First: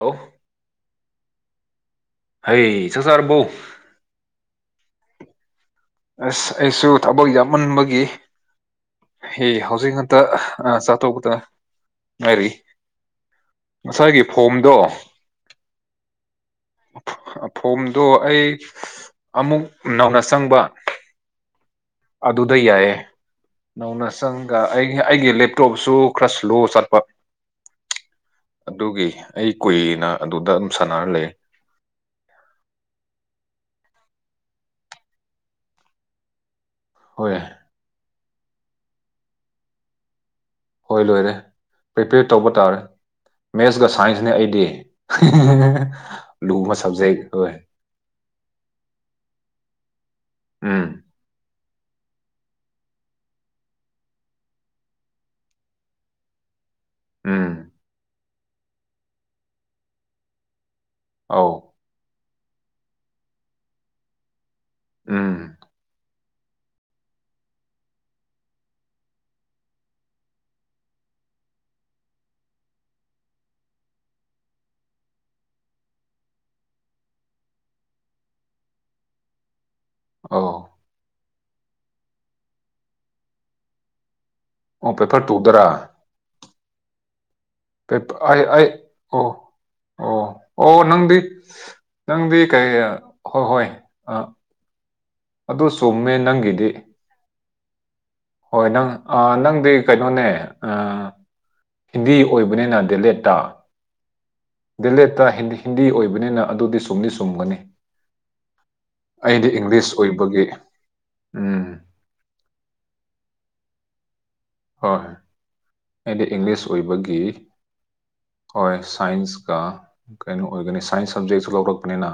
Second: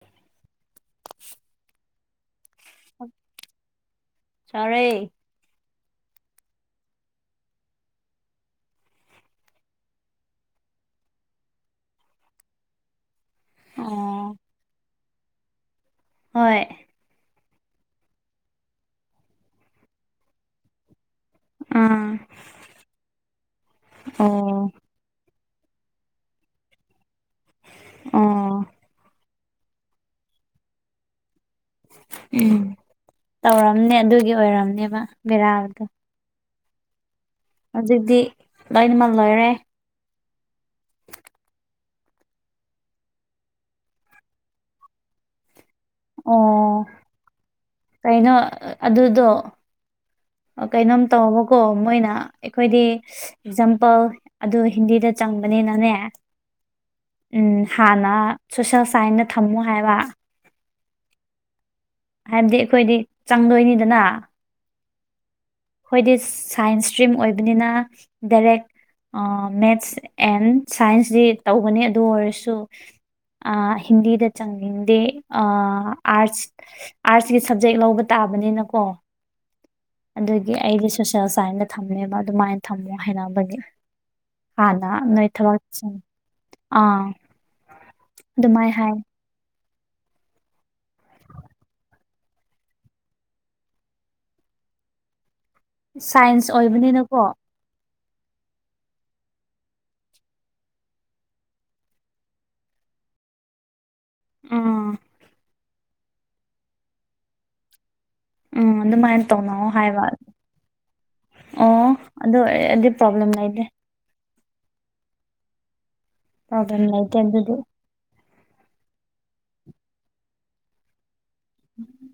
ꯍꯥꯎ ꯍꯩ ꯁꯁꯥꯔꯕꯎ ꯇꯔꯦ ꯑꯁ ꯑꯩꯁꯨ ꯊꯕꯛ ꯌꯥꯝꯃꯟꯕꯒꯤ ꯑꯦ ꯍꯧꯖꯤꯛ ꯉꯇ ꯆꯥꯊꯣꯛꯄꯇ ꯉꯥꯏꯔꯤ ꯉꯁꯥꯏꯒꯤ ꯑꯣ ꯐꯣꯝꯗꯣ ꯍꯣꯏ ꯐꯣꯝꯗꯣ ꯑꯩ ꯑꯃꯨꯛ ꯅꯧꯅ ꯆꯪꯕ ꯑꯥ ꯑꯗꯨꯗ ꯌꯥꯏꯌꯦꯦ ꯅꯧꯅ ꯆꯪꯒ ꯑꯣ ꯑꯩ ꯑꯩꯒꯤ ꯂꯦꯞꯇꯣꯞꯁꯨ ꯈꯔ ꯁ꯭ꯂꯣ ꯆꯠꯄ ꯑꯣ ꯑꯗꯨꯒꯤ ꯑꯩ ꯀꯨꯏꯅ ꯑꯗꯨꯗ ꯑꯗꯨꯝ ꯁꯥꯟꯅꯔ ꯂꯩ ꯎꯝ ꯇꯧꯔꯝꯅꯦ ꯑꯗꯨꯒꯤ ꯑꯣꯏꯔꯝꯅꯦꯕ ꯕꯦꯔꯥꯜꯗꯣ ꯍꯣꯏꯦ ꯑꯗꯨꯗꯤ ꯂꯣꯏꯅꯃꯜ ꯂꯣꯏꯔꯦ ꯍꯣꯏ ꯂꯣꯏꯔꯦ ꯄ꯭ꯔꯤꯄꯦꯌꯔ ꯇꯧꯕ ꯇꯥꯔꯦ ꯃꯦꯠꯁꯀ ꯁꯥꯏꯟꯁꯅꯦ ꯑꯩꯗꯤ ꯂꯨ ꯃ ꯑꯣ ꯁꯞꯖꯩ ꯀꯩꯅꯣ ꯑꯗꯨꯗꯣ ꯀꯩꯅꯣꯝ ꯇꯧꯃꯀꯣ ꯃꯣꯏꯅ ꯑꯩꯈꯣꯏꯗꯤ ꯑꯦꯛꯖꯥꯝꯄꯜ ꯑꯗꯨ ꯍꯤꯟꯗꯤꯗ ꯆꯪꯕꯅꯤꯅꯅꯦ [inaudible] ꯎꯝ ꯍꯥꯟꯅ ꯁꯣꯁꯦꯜ ꯁꯥꯏꯟꯁꯅ ꯊꯝꯃꯣ ꯍꯥꯏꯕ ꯑꯧ ꯍꯥꯏꯕꯗꯤ ꯑꯩꯈꯣꯏꯗꯤ ꯆꯪꯗꯣꯏꯅꯤꯗꯅ ꯎꯝ ꯍꯥꯏꯗꯤ ꯁꯥꯏꯟꯁ ꯏꯁꯇ꯭ꯔꯤꯝ ꯑꯣꯏꯕꯅꯤꯅ ꯗꯥꯏꯔꯦꯛ ꯃꯦꯠꯁ ꯑꯦꯟ ꯁꯥꯏꯟꯁꯇ ꯇꯧꯒꯅꯤ ꯑꯗꯨ ꯑꯣꯏꯔꯁꯨ ꯍꯤꯟꯗꯤꯗ ꯆꯪꯅꯤꯡꯗꯦ ꯑꯥꯔꯠꯁ ꯑꯥꯔꯠꯁꯀꯤ ꯁꯕꯖꯦꯛ ꯂꯧꯕ ꯇꯥꯔ ꯇꯥꯕꯅꯤꯅꯀꯣ ꯑꯗꯨꯒꯤ ꯑꯧ ꯑꯩꯁ ꯁꯣꯁꯦꯜ ꯁꯥꯏꯟꯁꯇ ꯊꯝꯅꯦꯕ ꯑꯗꯨꯃꯥꯏꯅ ꯊꯝꯃꯣ ꯍꯥꯏꯅꯕꯅꯦ ꯍꯥꯟꯗ ꯑꯣ ꯅ ꯄꯦꯄꯔ ꯏ ꯊ ꯋꯥ ꯇꯨꯗꯔꯥ ꯑꯥ ꯄꯤꯄ ꯑ ꯑ ꯑꯗꯨꯃꯥꯏꯅ ꯍꯥꯏ ꯑꯣ ꯑꯣ ꯑꯣ ꯅꯪꯗꯤ ꯅꯪꯗꯤ ꯀꯩ ꯍꯣꯏ ꯍꯣꯏ ꯑ ꯑꯗꯨ ꯆꯨꯝꯃꯦ ꯁꯥꯏꯟꯁ ꯅꯪꯒꯤꯗꯤ ꯑꯣꯏꯕꯅꯤꯅꯀꯣ ꯍꯣꯏ ꯅꯪ ꯅꯪꯗꯤ ꯀꯩꯅꯣꯅꯦ ꯍꯤꯟꯗꯤ ꯑꯣꯏꯕꯅꯤꯅ ꯗꯦꯂꯦꯠꯇ ꯎꯝ ꯗꯤꯂꯦꯠꯇ ꯍꯤꯟꯗꯤ ꯑꯣꯏꯕꯅꯤꯅ ꯑꯗꯨꯗꯤ ꯁꯨꯝꯗꯤ ꯁꯨꯝꯒꯅꯤ ꯎꯝ ꯑꯗꯨꯃꯥꯏꯅ ꯇꯧꯅꯑꯣ ꯍꯥꯏꯕꯂ ꯑꯣꯏꯕꯒꯤ ꯎꯝ ꯑꯣ ꯑꯗꯨ ꯑꯗꯨꯗꯤ ꯄ꯭ꯔꯣꯕ꯭ꯂꯦꯝ ꯂꯩꯇꯦ ꯍꯣꯏꯣꯏ ꯑꯩꯗꯤ ꯏꯪꯂꯤꯁ ꯄ꯭ꯔꯣꯕ꯭ꯂꯦꯝ ꯂꯩꯇꯦ ꯑꯣꯏꯕꯒꯤ ꯑꯗꯨꯗꯤ ꯍꯣꯏ ꯁꯥꯏꯟꯁꯀ ꯀꯩꯅꯣ ꯑꯣꯏꯒꯅꯤ ꯁꯥꯏꯟꯁ ꯁꯕꯖꯦꯛ ꯂꯧꯔꯛꯄꯅꯤꯅ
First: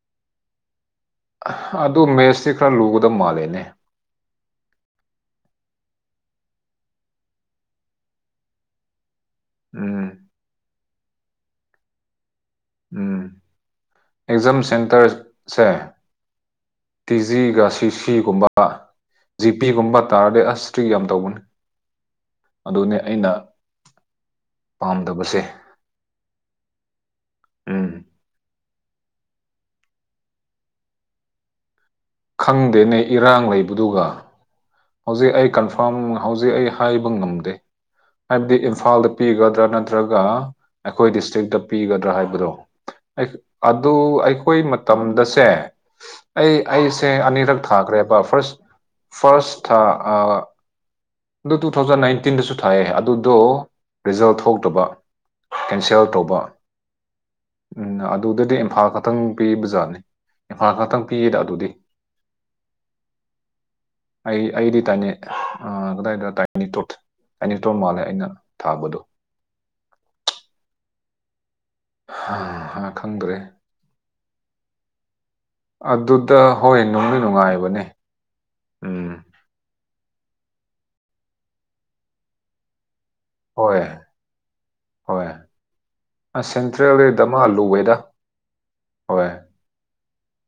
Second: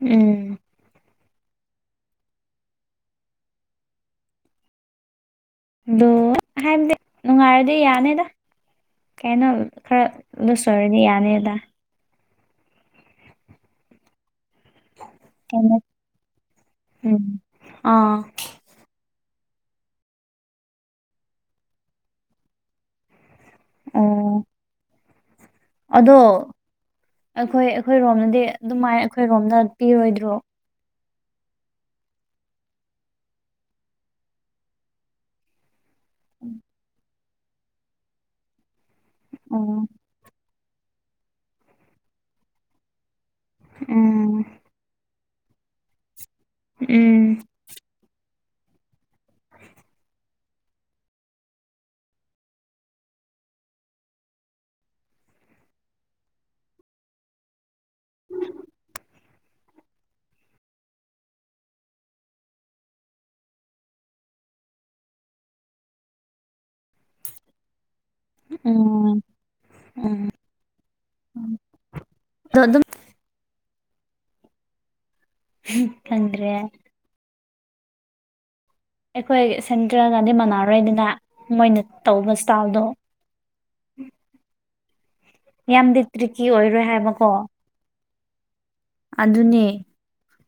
ꯎꯝ ꯑꯗꯨ ꯃꯦꯁꯁꯤ ꯈꯔ ꯂꯨꯒꯗꯕ ꯃꯥꯜꯂꯦꯅꯦ ꯑꯗꯨ ꯍꯥꯏꯕꯗꯤ ꯅꯨꯡꯉꯥꯏꯔꯗꯤ ꯌꯥꯅꯤꯗ ꯀꯩꯅꯣ ꯈꯔ ꯎꯝ ꯂꯨꯆꯔꯗꯤ ꯌꯥꯅꯤꯗ ꯎꯝ ꯑꯦꯛꯖꯥꯝ ꯁꯦꯟꯇꯔꯁꯦ ꯀꯩꯅꯣ ꯎꯝ ꯇꯤꯖꯤꯒ ꯑꯥ ꯁꯤꯁꯤꯒꯨꯝꯕ ꯖꯤꯄꯤꯒꯨꯝꯕ ꯇꯥꯔꯗꯤ ꯑꯁ ꯁꯇ꯭ꯔꯤꯛ ꯌꯥꯝ ꯇꯧꯕꯅꯤ ꯑꯗꯨꯅꯦ ꯑꯩꯅ ꯑꯣ ꯄꯥꯝꯗꯕꯁꯦ ꯑꯗꯣ ꯑꯩꯈꯣꯏ ꯎꯝ ꯑꯩꯈꯣꯏꯔꯣꯝꯗꯗꯤ ꯑꯗꯨꯃꯥꯏ ꯑꯩꯈꯣꯏꯔꯣꯝꯗ ꯄꯤꯔꯣꯏꯗ꯭ꯔꯣ ꯈꯪꯗꯦꯅꯦ ꯏꯔꯥꯡ ꯂꯩꯕꯗꯨꯒ ꯍꯧꯖꯤꯛ ꯑꯩ ꯀꯟꯐ ꯄꯝ ꯍꯧꯖꯤꯛ ꯑꯩ ꯍꯥꯏꯕ ꯉꯝꯗꯦ ꯍꯥꯏꯕꯗꯤ ꯏꯝꯐꯥꯜꯗ ꯄꯤꯒꯗ꯭ꯔꯥ ꯑꯣ ꯅꯠꯇ꯭ꯔꯒ ꯑꯩꯈꯣꯏ ꯗꯤꯁꯇ꯭ꯔꯤꯛꯇ ꯄꯤꯒꯗ꯭ꯔꯥ ꯍꯥꯏꯕꯗꯣ ꯑꯗꯨ ꯎꯝ ꯑꯩꯈꯣꯏ ꯃꯇꯝꯗꯁꯦ ꯑꯩ ꯑꯩꯁꯦ ꯎꯝ ꯑꯅꯤꯔꯛ ꯊꯥꯈ꯭ꯔꯦꯕ ꯐꯥꯔꯁ ꯐꯥꯔꯁ ꯊꯥ ꯑ ꯑꯗꯨ ꯇꯨ ꯊꯧꯖꯟ ꯅꯥꯏꯟꯇꯤꯟꯗꯁꯨ ꯊꯥꯏꯑꯦ ꯑꯗꯨꯗꯣ ꯔꯤꯖꯜꯠ ꯊꯣꯛꯇꯕ ꯀꯦꯟꯁꯦꯜ ꯇꯧꯕ ꯎꯝ ꯑꯗꯨꯗꯗꯤ ꯏꯝꯐꯥꯜ ꯈꯛꯇꯪ ꯄꯤꯕꯖꯥꯠꯅꯤ ꯏꯝꯐꯥꯜ ꯈꯛꯇꯪ ꯄꯤꯌꯦꯗ ꯑꯗꯨꯗꯤ ꯑꯩ ꯑꯩꯗꯤ ꯇꯥꯏꯅꯦ ꯑ ꯑꯗꯥꯗ ꯇꯥꯏꯅꯤ ꯇꯣꯠ ꯇꯥꯏꯅꯤꯇꯣꯠ ꯃꯥꯜꯦ ꯎꯝ ꯎꯝ ꯑꯗꯣ ꯑꯗꯨꯝ ꯑ ꯈꯪꯗ꯭ꯔꯦ ꯑꯗꯨꯗ ꯈꯪꯗ꯭ꯔꯦ ꯍꯣꯏ ꯅꯨꯡꯗꯤ ꯅꯨꯡꯉꯥꯏꯕꯅꯦ ꯎꯝ ꯑꯩꯈꯣꯏ ꯁꯦꯟꯇ꯭ꯔꯦꯜꯅꯗꯤ ꯃꯅꯥꯔꯣꯏꯗꯅ ꯃꯣꯏꯅ ꯇꯧꯕ ꯏꯁꯇꯥꯥꯏꯜꯗꯣ ꯍꯣꯏ ꯍꯣꯏ ꯌꯥꯝꯗꯤ ꯑ ꯇ꯭ꯔꯤꯛꯀꯤ ꯑꯣꯏꯔꯣꯏ ꯁꯦꯟꯇ꯭ꯔꯦꯜ ꯗꯤ ꯍꯥꯏꯕꯀꯣ ꯗꯃꯥ ꯂꯨꯋꯦꯗ ꯍꯣꯏ ꯑꯗꯨꯅꯦ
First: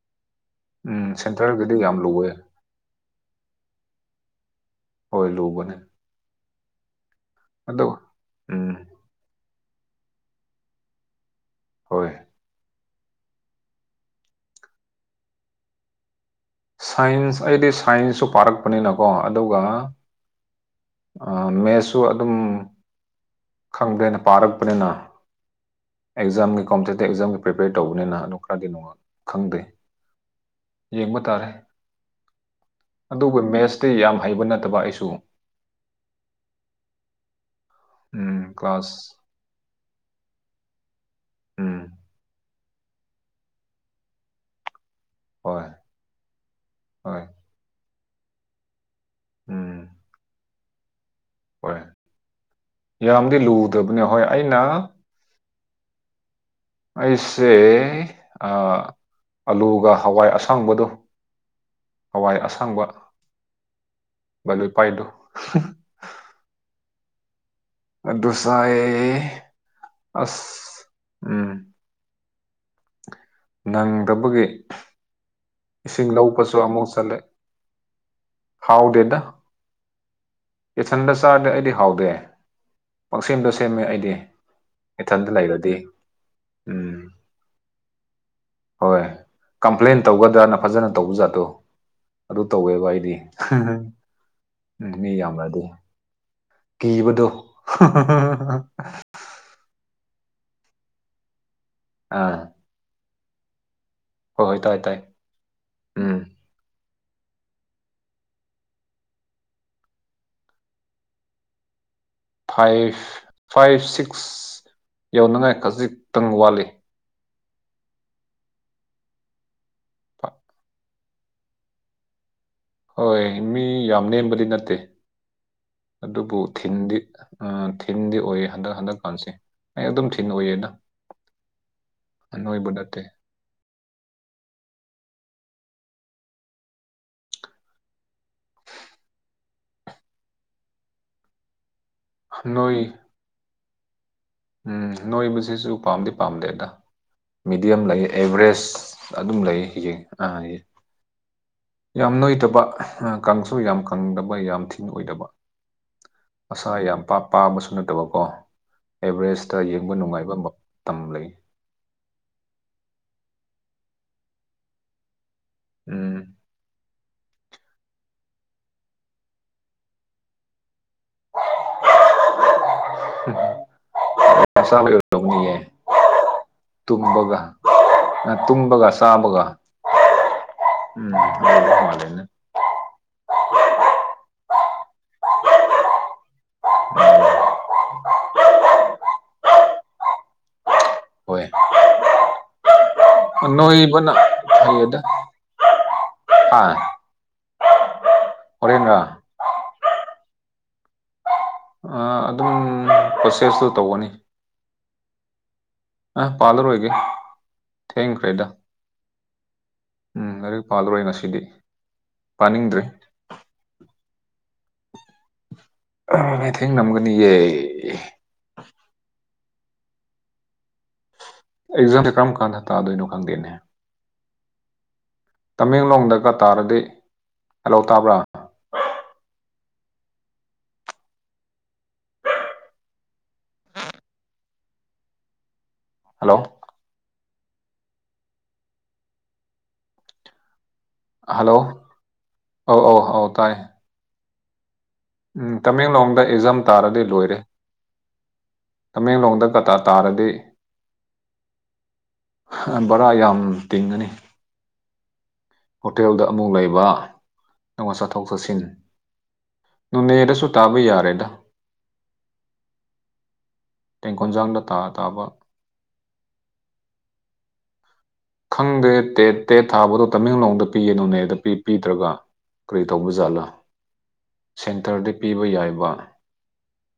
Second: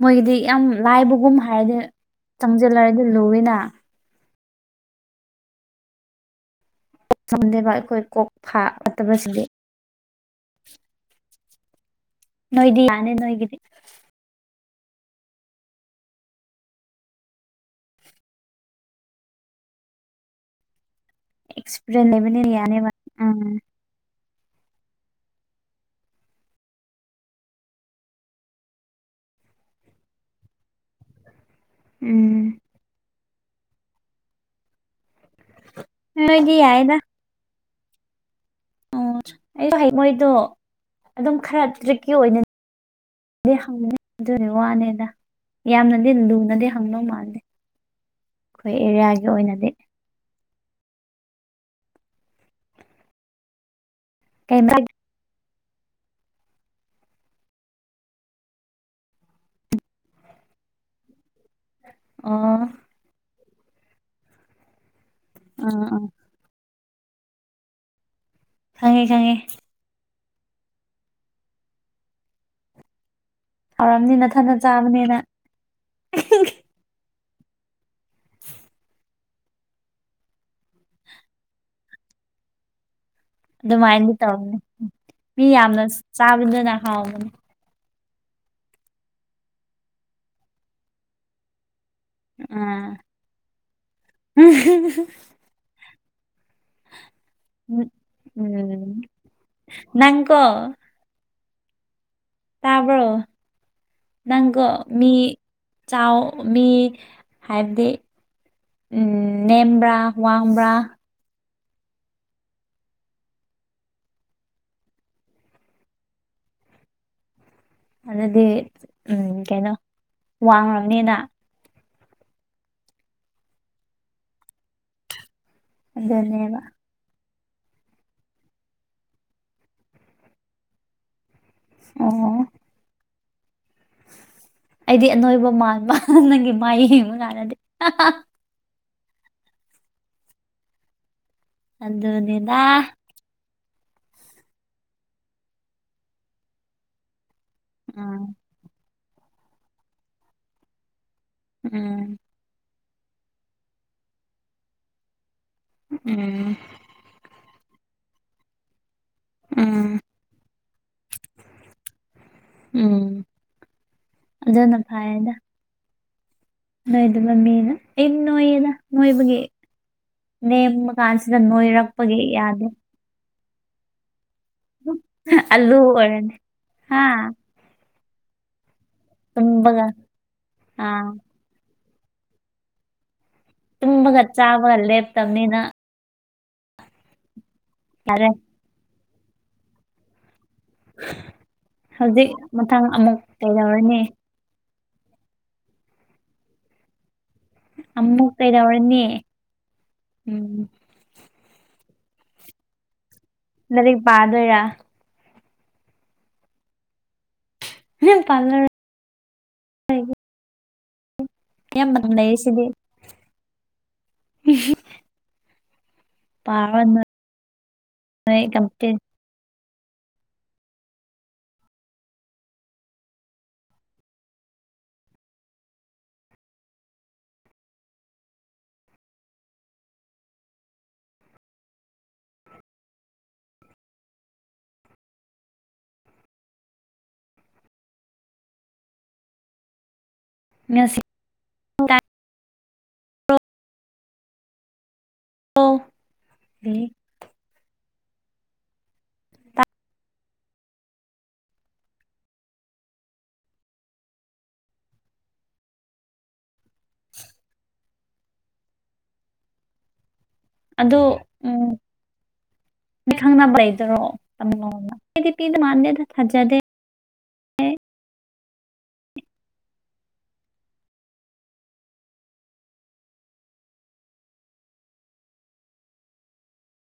ꯃꯣꯏꯒꯤꯗꯤ ꯌꯥꯝ ꯎꯝ ꯂꯥꯏꯕꯒꯨꯝ ꯁꯦꯟꯇ꯭ꯔꯦꯜꯒꯤꯗꯤ ꯍꯥꯏꯔꯗꯤ ꯌꯥꯝ ꯂꯨꯋꯦ ꯆꯪꯁꯤꯜꯂꯔꯗꯤ ꯂꯨꯌꯦꯅ ꯍꯣꯏ ꯂꯨꯕꯅꯦ ꯆꯝꯗꯦꯕ ꯑꯗꯨ ꯑꯩꯈꯣꯏ ꯀꯣꯛ ꯎꯝ ꯐꯥꯠꯇꯕꯁꯤꯗꯤ ꯍꯣꯏ ꯅꯣꯏꯗꯤ ꯌꯥꯅꯤ ꯅꯣꯏꯒꯗꯤ ꯁꯥꯏꯟꯁ ꯑꯩꯗꯤ ꯁꯥꯏꯟꯁꯁꯨ ꯄꯥꯔꯛꯄꯅꯤꯅꯀꯣ ꯑꯗꯨꯒ ꯑꯥ ꯃꯦꯠꯁꯁꯨ ꯑꯦꯛꯁꯄꯤꯔꯦꯟꯁ ꯑꯗꯨꯝ ꯂꯩꯕꯅꯤꯅ ꯌꯥꯅꯤꯕ ꯄꯔꯛꯄꯅꯦꯅ ꯑꯦꯛꯖꯥꯝꯒꯤ ꯀꯣꯝꯄꯤꯇꯤꯇꯤꯞ ꯑꯦꯛꯖꯥꯝꯒꯤ ꯄ꯭ꯔꯤꯄꯦꯌꯔ ꯇꯧꯕꯅꯤꯅ ꯑꯗꯨ ꯈꯔꯗꯤ ꯈꯪꯗꯦ ꯌꯦꯡꯕ ꯇꯥꯔꯦ ꯎꯝ ꯑꯗꯨꯕꯨ ꯃꯦꯠꯁꯇꯤ ꯌꯥꯝ ꯍꯩꯕ ꯅꯠꯇꯕ ꯑꯩꯁꯨ ꯃꯤꯗꯤ ꯌꯥꯏꯌꯦꯗ ꯎꯝ ꯀ꯭ꯂꯥꯁ ꯑꯩꯁꯨ ꯍꯩ ꯃꯣꯏꯗꯣ ꯑꯗꯨꯝ ꯈꯔ ꯎꯝ ꯇ꯭ꯔꯤꯛꯀꯤ ꯑꯣꯏꯅ ꯗꯤ ꯍꯪꯕꯅꯦ ꯑꯗꯨꯅꯦ ꯋꯥꯅꯦꯗ ꯍꯣꯏ ꯌꯥꯝꯅꯗꯤ ꯂꯨꯅꯗꯤ ꯍꯪꯗꯧ ꯍꯣꯏ ꯃꯥꯟꯗꯦ ꯑꯈꯣꯏ ꯑꯦꯔꯤꯌꯥꯒꯤ ꯑꯣꯏꯅꯗꯤ ꯎꯝ ꯍꯣꯏ ꯌꯥꯝꯗꯤ ꯂꯨꯗꯕꯅꯦ ꯍꯣꯏ ꯑꯩꯅ ꯀꯩ ꯑꯩꯁꯦ ꯑ ꯑꯂꯨꯒ ꯍꯋꯥꯏ ꯑꯁꯥꯡꯕꯗꯨ ꯑꯣ ꯍꯋꯥꯏ ꯑꯥ ꯑꯁꯥꯡꯕ ꯕꯂꯣꯏ ꯄꯥꯏꯗꯨ ꯑ ꯑ ꯑꯗꯨ ꯆꯥꯏ ꯈꯪꯉꯦ ꯈꯪꯉꯦ ꯑꯁ ꯎꯝ ꯍꯧꯔꯝꯅꯤ ꯅꯪꯗꯕꯒꯤ ꯅꯊꯟꯗ ꯆꯥꯕꯅꯤꯅ ꯏꯁꯤꯡ ꯂꯧꯕꯁꯨ ꯑꯃꯨꯛ ꯆꯠꯂꯦ ꯍꯥꯎꯗꯦꯗ ꯏꯊꯟꯗ ꯆꯥꯔꯗꯤ ꯑꯩꯗꯤ ꯍꯥꯎꯗꯦ ꯄꯥꯛꯁꯦꯝꯗꯣ ꯁꯦꯝꯃꯦ ꯑꯩꯗꯤ ꯑꯗꯨꯃꯥꯏꯅꯗꯤ ꯇꯧꯔꯝꯅꯤ ꯏꯊꯟꯗ ꯃꯤ ꯂꯩꯔꯗꯤ ꯌꯥꯝꯅ ꯆꯥꯕꯗꯨꯅ ꯎꯝ ꯍꯥꯎꯕꯅꯦ ꯍꯣꯏ ꯀꯝꯄ꯭ꯂꯦꯟ ꯇꯧꯒꯗ꯭ꯔꯥꯅ ꯐꯖꯅ ꯇꯧꯕꯖꯥꯠꯇꯣ ꯑꯗꯨ ꯇꯧꯋꯦꯕ ꯑꯥ ꯑꯩꯗꯤ ꯎꯝ ꯃꯤ ꯌꯥꯝꯃꯗꯤ ꯀꯤꯕꯗꯣ ꯎꯝ ꯅꯪꯀꯣ ꯑꯥ ꯇꯕ꯭ꯔꯣ ꯍꯣꯏ ꯍꯣꯏ ꯅꯪꯒ ꯇꯥꯏ ꯇꯥꯏ ꯃꯤ ꯆꯥꯎ ꯎꯝ ꯃꯤ ꯍꯥꯏꯕꯗꯤ ꯎꯝ ꯅꯦꯝꯕ꯭ꯔꯥ ꯋꯥꯡꯕ꯭ꯔꯥ ꯐꯥꯏꯚ ꯐꯥꯏꯚ ꯁꯤꯛꯁ ꯌꯧꯅꯉꯥꯏ ꯈꯖꯤꯛꯇꯪ ꯋꯥꯠꯂꯤ ꯑꯗꯨꯗꯤ ꯎꯝ ꯀꯩꯅꯣ ꯋꯥꯡꯉꯅꯤꯅ ꯍꯣꯏ ꯃꯤ ꯌꯥꯝ ꯅꯦꯝꯕꯗꯤ ꯅꯠꯇꯦ ꯑꯗꯨꯕꯨ ꯑꯗꯨꯅꯦꯕ ꯊꯤꯟꯗꯤ ꯊꯤꯟꯗꯤ ꯑꯣꯏꯌꯦ ꯍꯟꯗꯛ ꯍꯟꯗꯛꯀꯥꯟꯁꯦ ꯑꯩ ꯑꯗꯨꯝ ꯊꯤꯟ ꯑꯣꯏꯌꯦꯅ ꯑꯣ ꯅꯣꯏꯕ ꯅꯠꯇꯦ ꯑꯩꯗꯤ ꯑꯅꯣꯏꯕ ꯃꯥꯟꯕ ꯅꯪꯒꯤ ꯃꯥꯏ ꯌꯦꯡꯕ ꯀꯥꯟꯅꯗꯦ ꯑꯗꯅꯦꯗꯥ ꯅꯣꯏ ꯎꯝ ꯅꯣꯏꯕꯁꯤꯁꯨ ꯄꯥꯝꯗꯤ ꯄꯥꯝꯗꯦꯗ ꯃꯤꯗꯤꯌꯝ ꯂꯩ ꯎꯝ ꯑꯦꯚꯔꯦꯖ ꯑꯗꯨꯝ ꯂꯩꯌꯦ ꯍꯡ ꯑꯥ ꯌꯥꯝ ꯎꯝ ꯅꯣꯏꯗꯕ ꯀꯪꯁꯨ ꯌꯥꯝ ꯀꯪꯗꯕ ꯌꯥꯝ ꯊꯤꯅ ꯑꯣꯏꯗꯕ ꯎꯝ ꯃꯁꯥ ꯌꯥꯝ ꯄꯥꯕꯁꯨ ꯅꯠꯇꯕꯀꯣ ꯑꯦꯕꯔꯦꯁꯇ ꯌꯦꯡꯕ ꯎꯝ ꯅꯨꯡꯉꯥꯏꯕ ꯇꯝꯂ ꯎꯝ ꯑꯗꯨꯗꯅ ꯐꯗ ꯎꯝ ꯅꯣꯏꯗꯨ ꯃ ꯃꯤꯅ ꯑꯩ ꯅꯣꯏꯌꯦꯗ ꯅꯣꯏꯕꯒꯤ ꯅꯦꯝꯕ ꯀꯥꯟꯁꯤꯗ ꯅꯣꯏꯔꯛꯄꯒꯤ ꯌꯥꯗꯦ ꯁꯥꯅꯒ ꯂꯧꯅꯤꯌꯦ ꯑꯂꯨ ꯑꯣꯏꯔꯅꯤ ꯍꯥ ꯇꯨꯝꯕꯒ ꯑ ꯇꯨꯝꯒ ꯁꯥꯕꯒ ꯇꯨꯝꯕꯒ ꯑꯥ ꯎꯝ [unintelligible] ꯇꯨꯝꯕꯒ ꯆꯥꯕꯒ ꯂꯦꯞꯇꯕꯅꯤꯅ ꯎꯝ [unintelligible] ꯐꯔꯦ ꯍꯣꯏ ꯍꯧꯖꯤꯛ ꯃꯊꯪ ꯑꯃꯨꯛ ꯀꯩꯗꯧꯔꯅꯤ ꯅꯣꯏꯕꯅ ꯐꯩ ꯑꯥ ꯑꯃꯨꯛ ꯀꯩꯗ ꯋꯥꯅꯤ ꯎꯝ ꯑ ꯑꯗꯨꯝ ꯄ꯭ꯔꯣꯁꯦꯁꯇꯨ ꯂꯢꯔꯤꯛ ꯄꯥꯗꯣꯏꯔ ꯑ ꯄꯥꯔꯣꯏꯒꯦ ꯊꯦꯡꯈ꯭ꯔꯦꯗ ꯄꯥꯔꯔꯣꯏ ꯎꯝ ꯍ ꯂꯣꯏꯅꯁꯤ ꯌꯦꯃ ꯊ ꯌꯦꯁꯤꯗꯤ ꯃꯊꯦꯡ ꯅꯝꯒꯅꯤꯌꯦ ꯅꯣꯏ ꯀꯝꯄ꯭ꯂꯤꯠ ꯑꯦꯛꯖꯥꯝ ꯀꯔꯝ ꯀꯥꯟꯗ ꯇꯥꯗꯣꯏꯅꯣ ꯈꯪꯗꯦꯅꯦ ꯇꯃꯦꯡꯂꯣꯡꯗꯒ ꯇꯥꯔꯗꯤ ꯍꯂꯣ ꯇꯥꯕ꯭ꯔꯥ ꯍꯜꯂꯣ ꯃ ꯍꯜꯂꯣ ꯑ ꯑ ꯑꯧ ꯇꯥꯔꯣ ꯇꯥꯏ ꯎ ꯇꯃꯦꯡꯂꯣꯡꯗ ꯑꯦꯛꯖꯝ ꯇꯥꯔꯗꯤ ꯂꯣꯏꯔꯦ ꯇꯃꯦꯡꯂꯣꯡꯗꯒ ꯇꯥꯔꯗꯤ ꯕꯔꯥ ꯌꯥꯝ ꯇꯤꯡꯉꯅꯤ ꯍꯣꯇꯦꯜꯗ ꯑꯃꯨꯛ ꯂꯩꯕ ꯅꯪꯃ ꯆꯠꯊꯣꯛ ꯆꯠꯁꯤꯟ ꯅꯅꯦꯗ ꯑꯗꯨꯗꯣ ꯎ ꯃꯤ ꯈꯪꯅꯕ ꯂꯩꯗꯔꯣ ꯇꯦꯡꯈꯣꯟꯖꯥꯡꯗ ꯇꯝꯣ ꯇꯥ ꯇꯥꯕ ꯑꯩꯗꯤ ꯄꯤꯗ ꯃꯥꯟꯗꯦꯗ ꯊꯥꯖꯗꯦ ꯑꯦ ꯈꯪꯗꯦ ꯇꯦꯠ ꯊꯥꯕꯗꯣ ꯇꯃꯦꯡꯂꯣꯡꯗ ꯄꯤꯌꯦꯅꯨꯅꯦꯗ ꯄꯤꯗ꯭ꯔꯒ ꯀꯔꯤ ꯇꯧꯕ ꯖꯥꯠꯂꯥ ꯁꯦꯟꯇꯔꯗ ꯄꯤꯕ ꯌꯥꯏꯕ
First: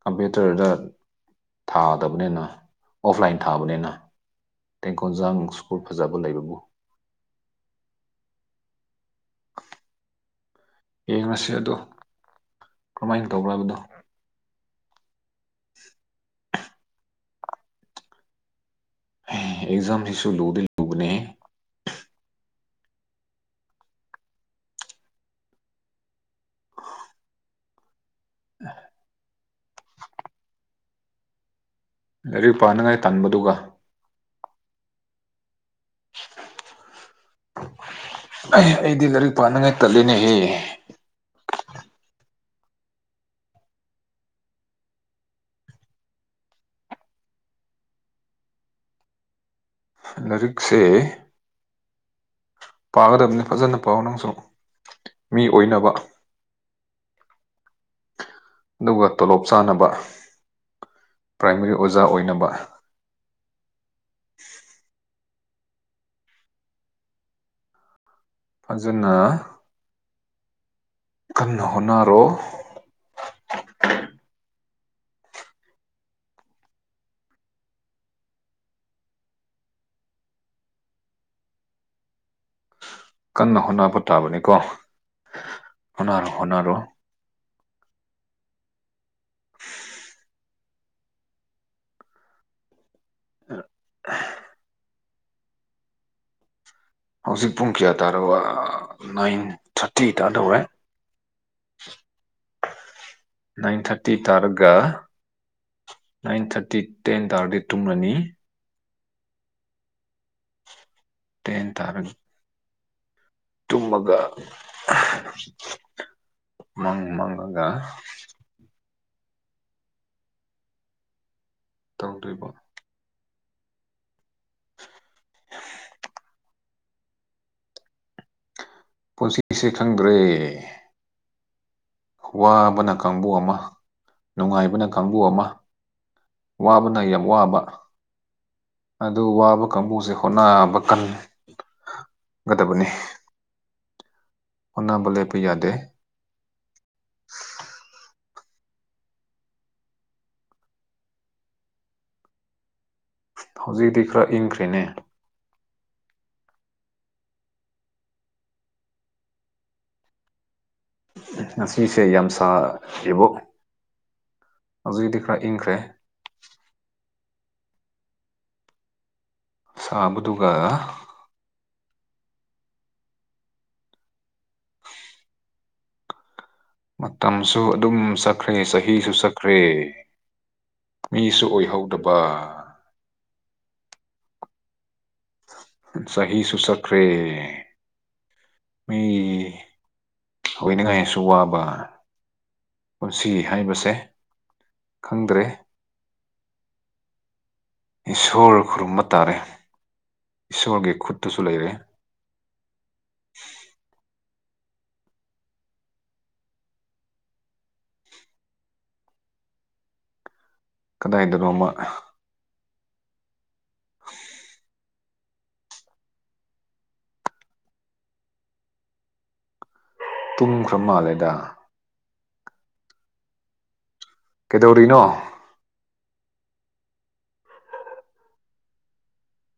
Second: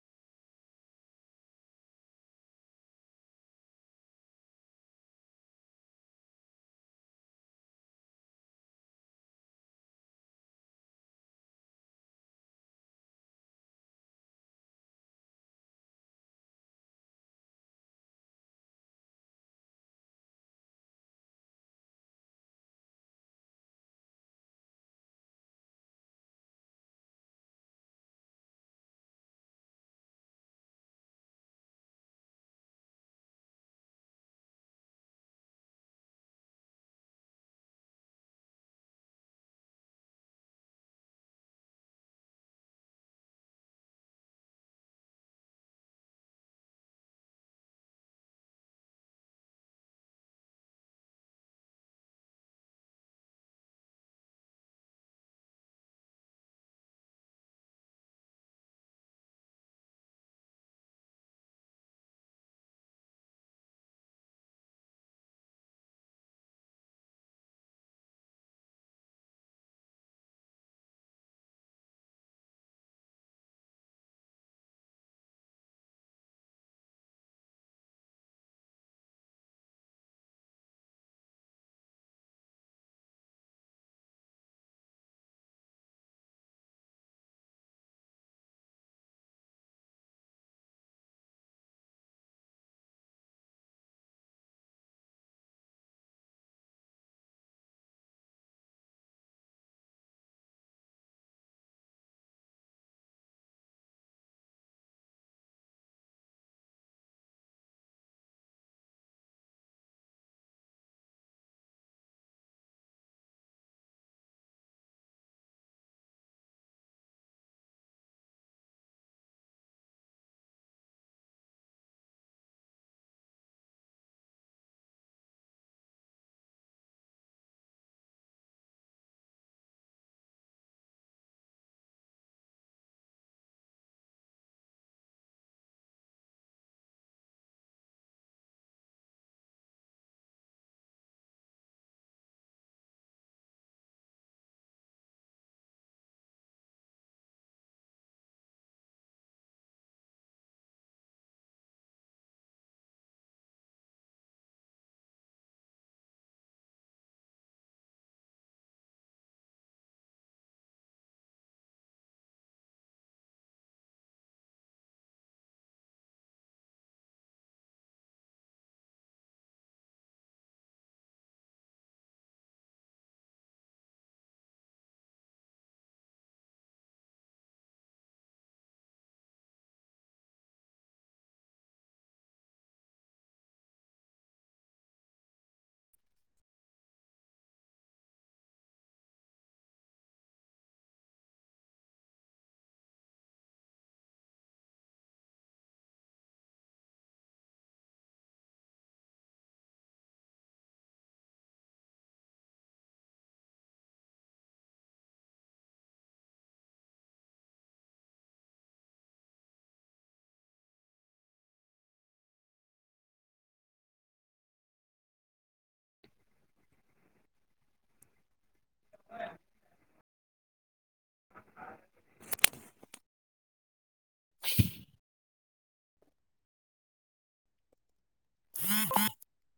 ꯀꯝꯄ꯭ꯌꯨꯇꯔꯗ ꯊꯥꯗꯕꯅꯤꯅ ꯑꯣꯐꯂꯥꯏꯟ ꯊꯥꯕꯅꯤꯅ ꯇꯦꯡꯀꯣꯟꯖ ꯁ꯭ꯀꯨꯨꯔ ꯐꯖꯕ ꯂꯩꯕꯕꯨ [inaudible] [unintelligible] ꯌꯦꯡꯉꯁꯤ ꯑꯗꯣ ꯀꯔꯝꯍꯥꯏꯅ ꯇꯧꯕ꯭ꯔꯕꯅꯣ ꯑꯦꯖꯝ ꯍꯁꯨ ꯂꯨꯗ ꯂꯨꯕꯅꯦ ꯑ ꯌꯥꯔꯤ ꯄꯥꯅꯉꯥꯏ ꯇꯥꯟꯕꯗꯨꯒ ꯑꯩꯗꯤ ꯂꯥꯏꯔꯤꯛ ꯄꯥꯅꯤꯡꯉꯥꯏ ꯇꯠꯂꯤꯅꯦꯍ ꯂꯔꯤꯛꯁꯦ ꯄꯥꯒꯗꯕꯅꯤ ꯐꯖꯅ ꯄꯥꯎ ꯅꯪꯁꯨ ꯃꯤ ꯑꯣꯏꯅꯕ ꯑꯗꯨꯒ ꯇꯣꯂꯣꯞ ꯆꯥꯅꯕ ꯄ꯭ꯔꯥꯏꯃꯥꯔꯤ ꯑꯣꯖꯥ ꯑꯣꯏꯅꯕ ꯐꯖꯅ ꯀꯟꯅ ꯍꯣꯅꯔꯣ ꯀꯟꯅ ꯍꯣꯠꯅꯕ ꯇꯥꯕꯅꯤꯀꯣ ꯍꯣꯅꯔꯣ ꯍꯣꯠꯅꯔꯣ ꯑ ꯍꯧꯖꯤꯛ ꯄꯨꯡ ꯀꯌꯥ ꯇꯥꯔꯕ ꯅꯥꯏꯟ ꯊꯥꯔꯇꯤ ꯇꯗꯧꯋꯦ [inaudible] [unintelligible] ꯅꯏꯟ ꯊꯥꯔꯇꯤ ꯇꯥꯔꯒ ꯅꯥꯏꯟ ꯊꯥꯔꯇꯤ ꯇꯦꯟ ꯇꯥꯔꯗꯤ ꯇꯨꯝꯂꯅꯤ ꯇꯦꯟ ꯇꯥꯔꯒ ꯇꯨꯝꯃꯒ ꯃꯪ ꯃꯪꯉꯒ ꯇꯧꯗ꯭ꯔꯤꯔꯤꯕꯣ ꯄꯨꯟꯁꯤꯁꯦ ꯈꯪꯕ꯭ꯔꯦ ꯋꯥꯕꯅ ꯀꯥꯡꯕꯨ ꯑꯃ ꯅꯨꯡꯉꯥꯏꯕꯅ ꯀꯥꯡꯕꯨ ꯑꯃ ꯋꯥꯕꯅ ꯌꯥꯝ ꯋꯥꯕ ꯑꯗꯨ ꯋꯥꯕ ꯀꯥꯡꯕꯨꯁꯦ ꯍꯣꯠꯅꯕ ꯀꯟ ꯒꯗꯕꯅꯤ ꯑꯣꯅꯥꯕ ꯂꯦꯞꯄ ꯌꯥꯗꯦ [inaudible] [unintelligible] ꯍꯧꯖꯤꯛꯇꯤ ꯈꯔ ꯏꯪꯈ꯭ꯔꯦꯅꯦ ꯉꯁꯤꯁꯦ ꯌꯥꯝ ꯁꯥ ꯏꯕꯣ ꯍꯧꯖꯤꯣꯏꯗꯤ ꯈꯔ ꯏꯪꯈ꯭ꯔꯦ ꯁꯥꯕꯨꯨꯗꯨꯒ ꯃꯇꯝꯁꯨ ꯑꯗꯨꯝ ꯆꯛꯈ꯭ꯔꯦ ꯆꯍꯤꯁꯨ ꯆꯛꯈ꯭ꯔꯦ ꯃꯤꯁꯨ ꯑꯣꯏꯍꯧꯗꯕ ꯁꯍꯤ ꯁꯨꯁꯛ ꯔꯦ ꯃꯤ ꯑꯣꯏꯅꯅꯤꯡꯉꯥꯏꯁꯨ ꯋꯥꯕ ꯄꯨꯟꯁꯤ ꯍꯥꯏꯕꯁꯦ ꯈꯪꯗ꯭ꯔꯦ ꯏꯁꯣꯔ ꯈꯨꯔꯨꯝꯕ ꯇꯥꯔꯦ ꯏꯁꯣꯔꯒꯤ ꯈꯨꯠꯇꯨꯁꯨ ꯂꯩꯔꯦ ꯀꯗꯥꯏꯗꯅꯣꯃ ꯎ ꯇꯨꯝꯈ꯭ꯔ ꯃꯥꯜꯂꯦꯗ ꯀꯩꯗꯧꯔꯤꯅꯣ ꯎꯝ ꯎꯝ [unintelligible]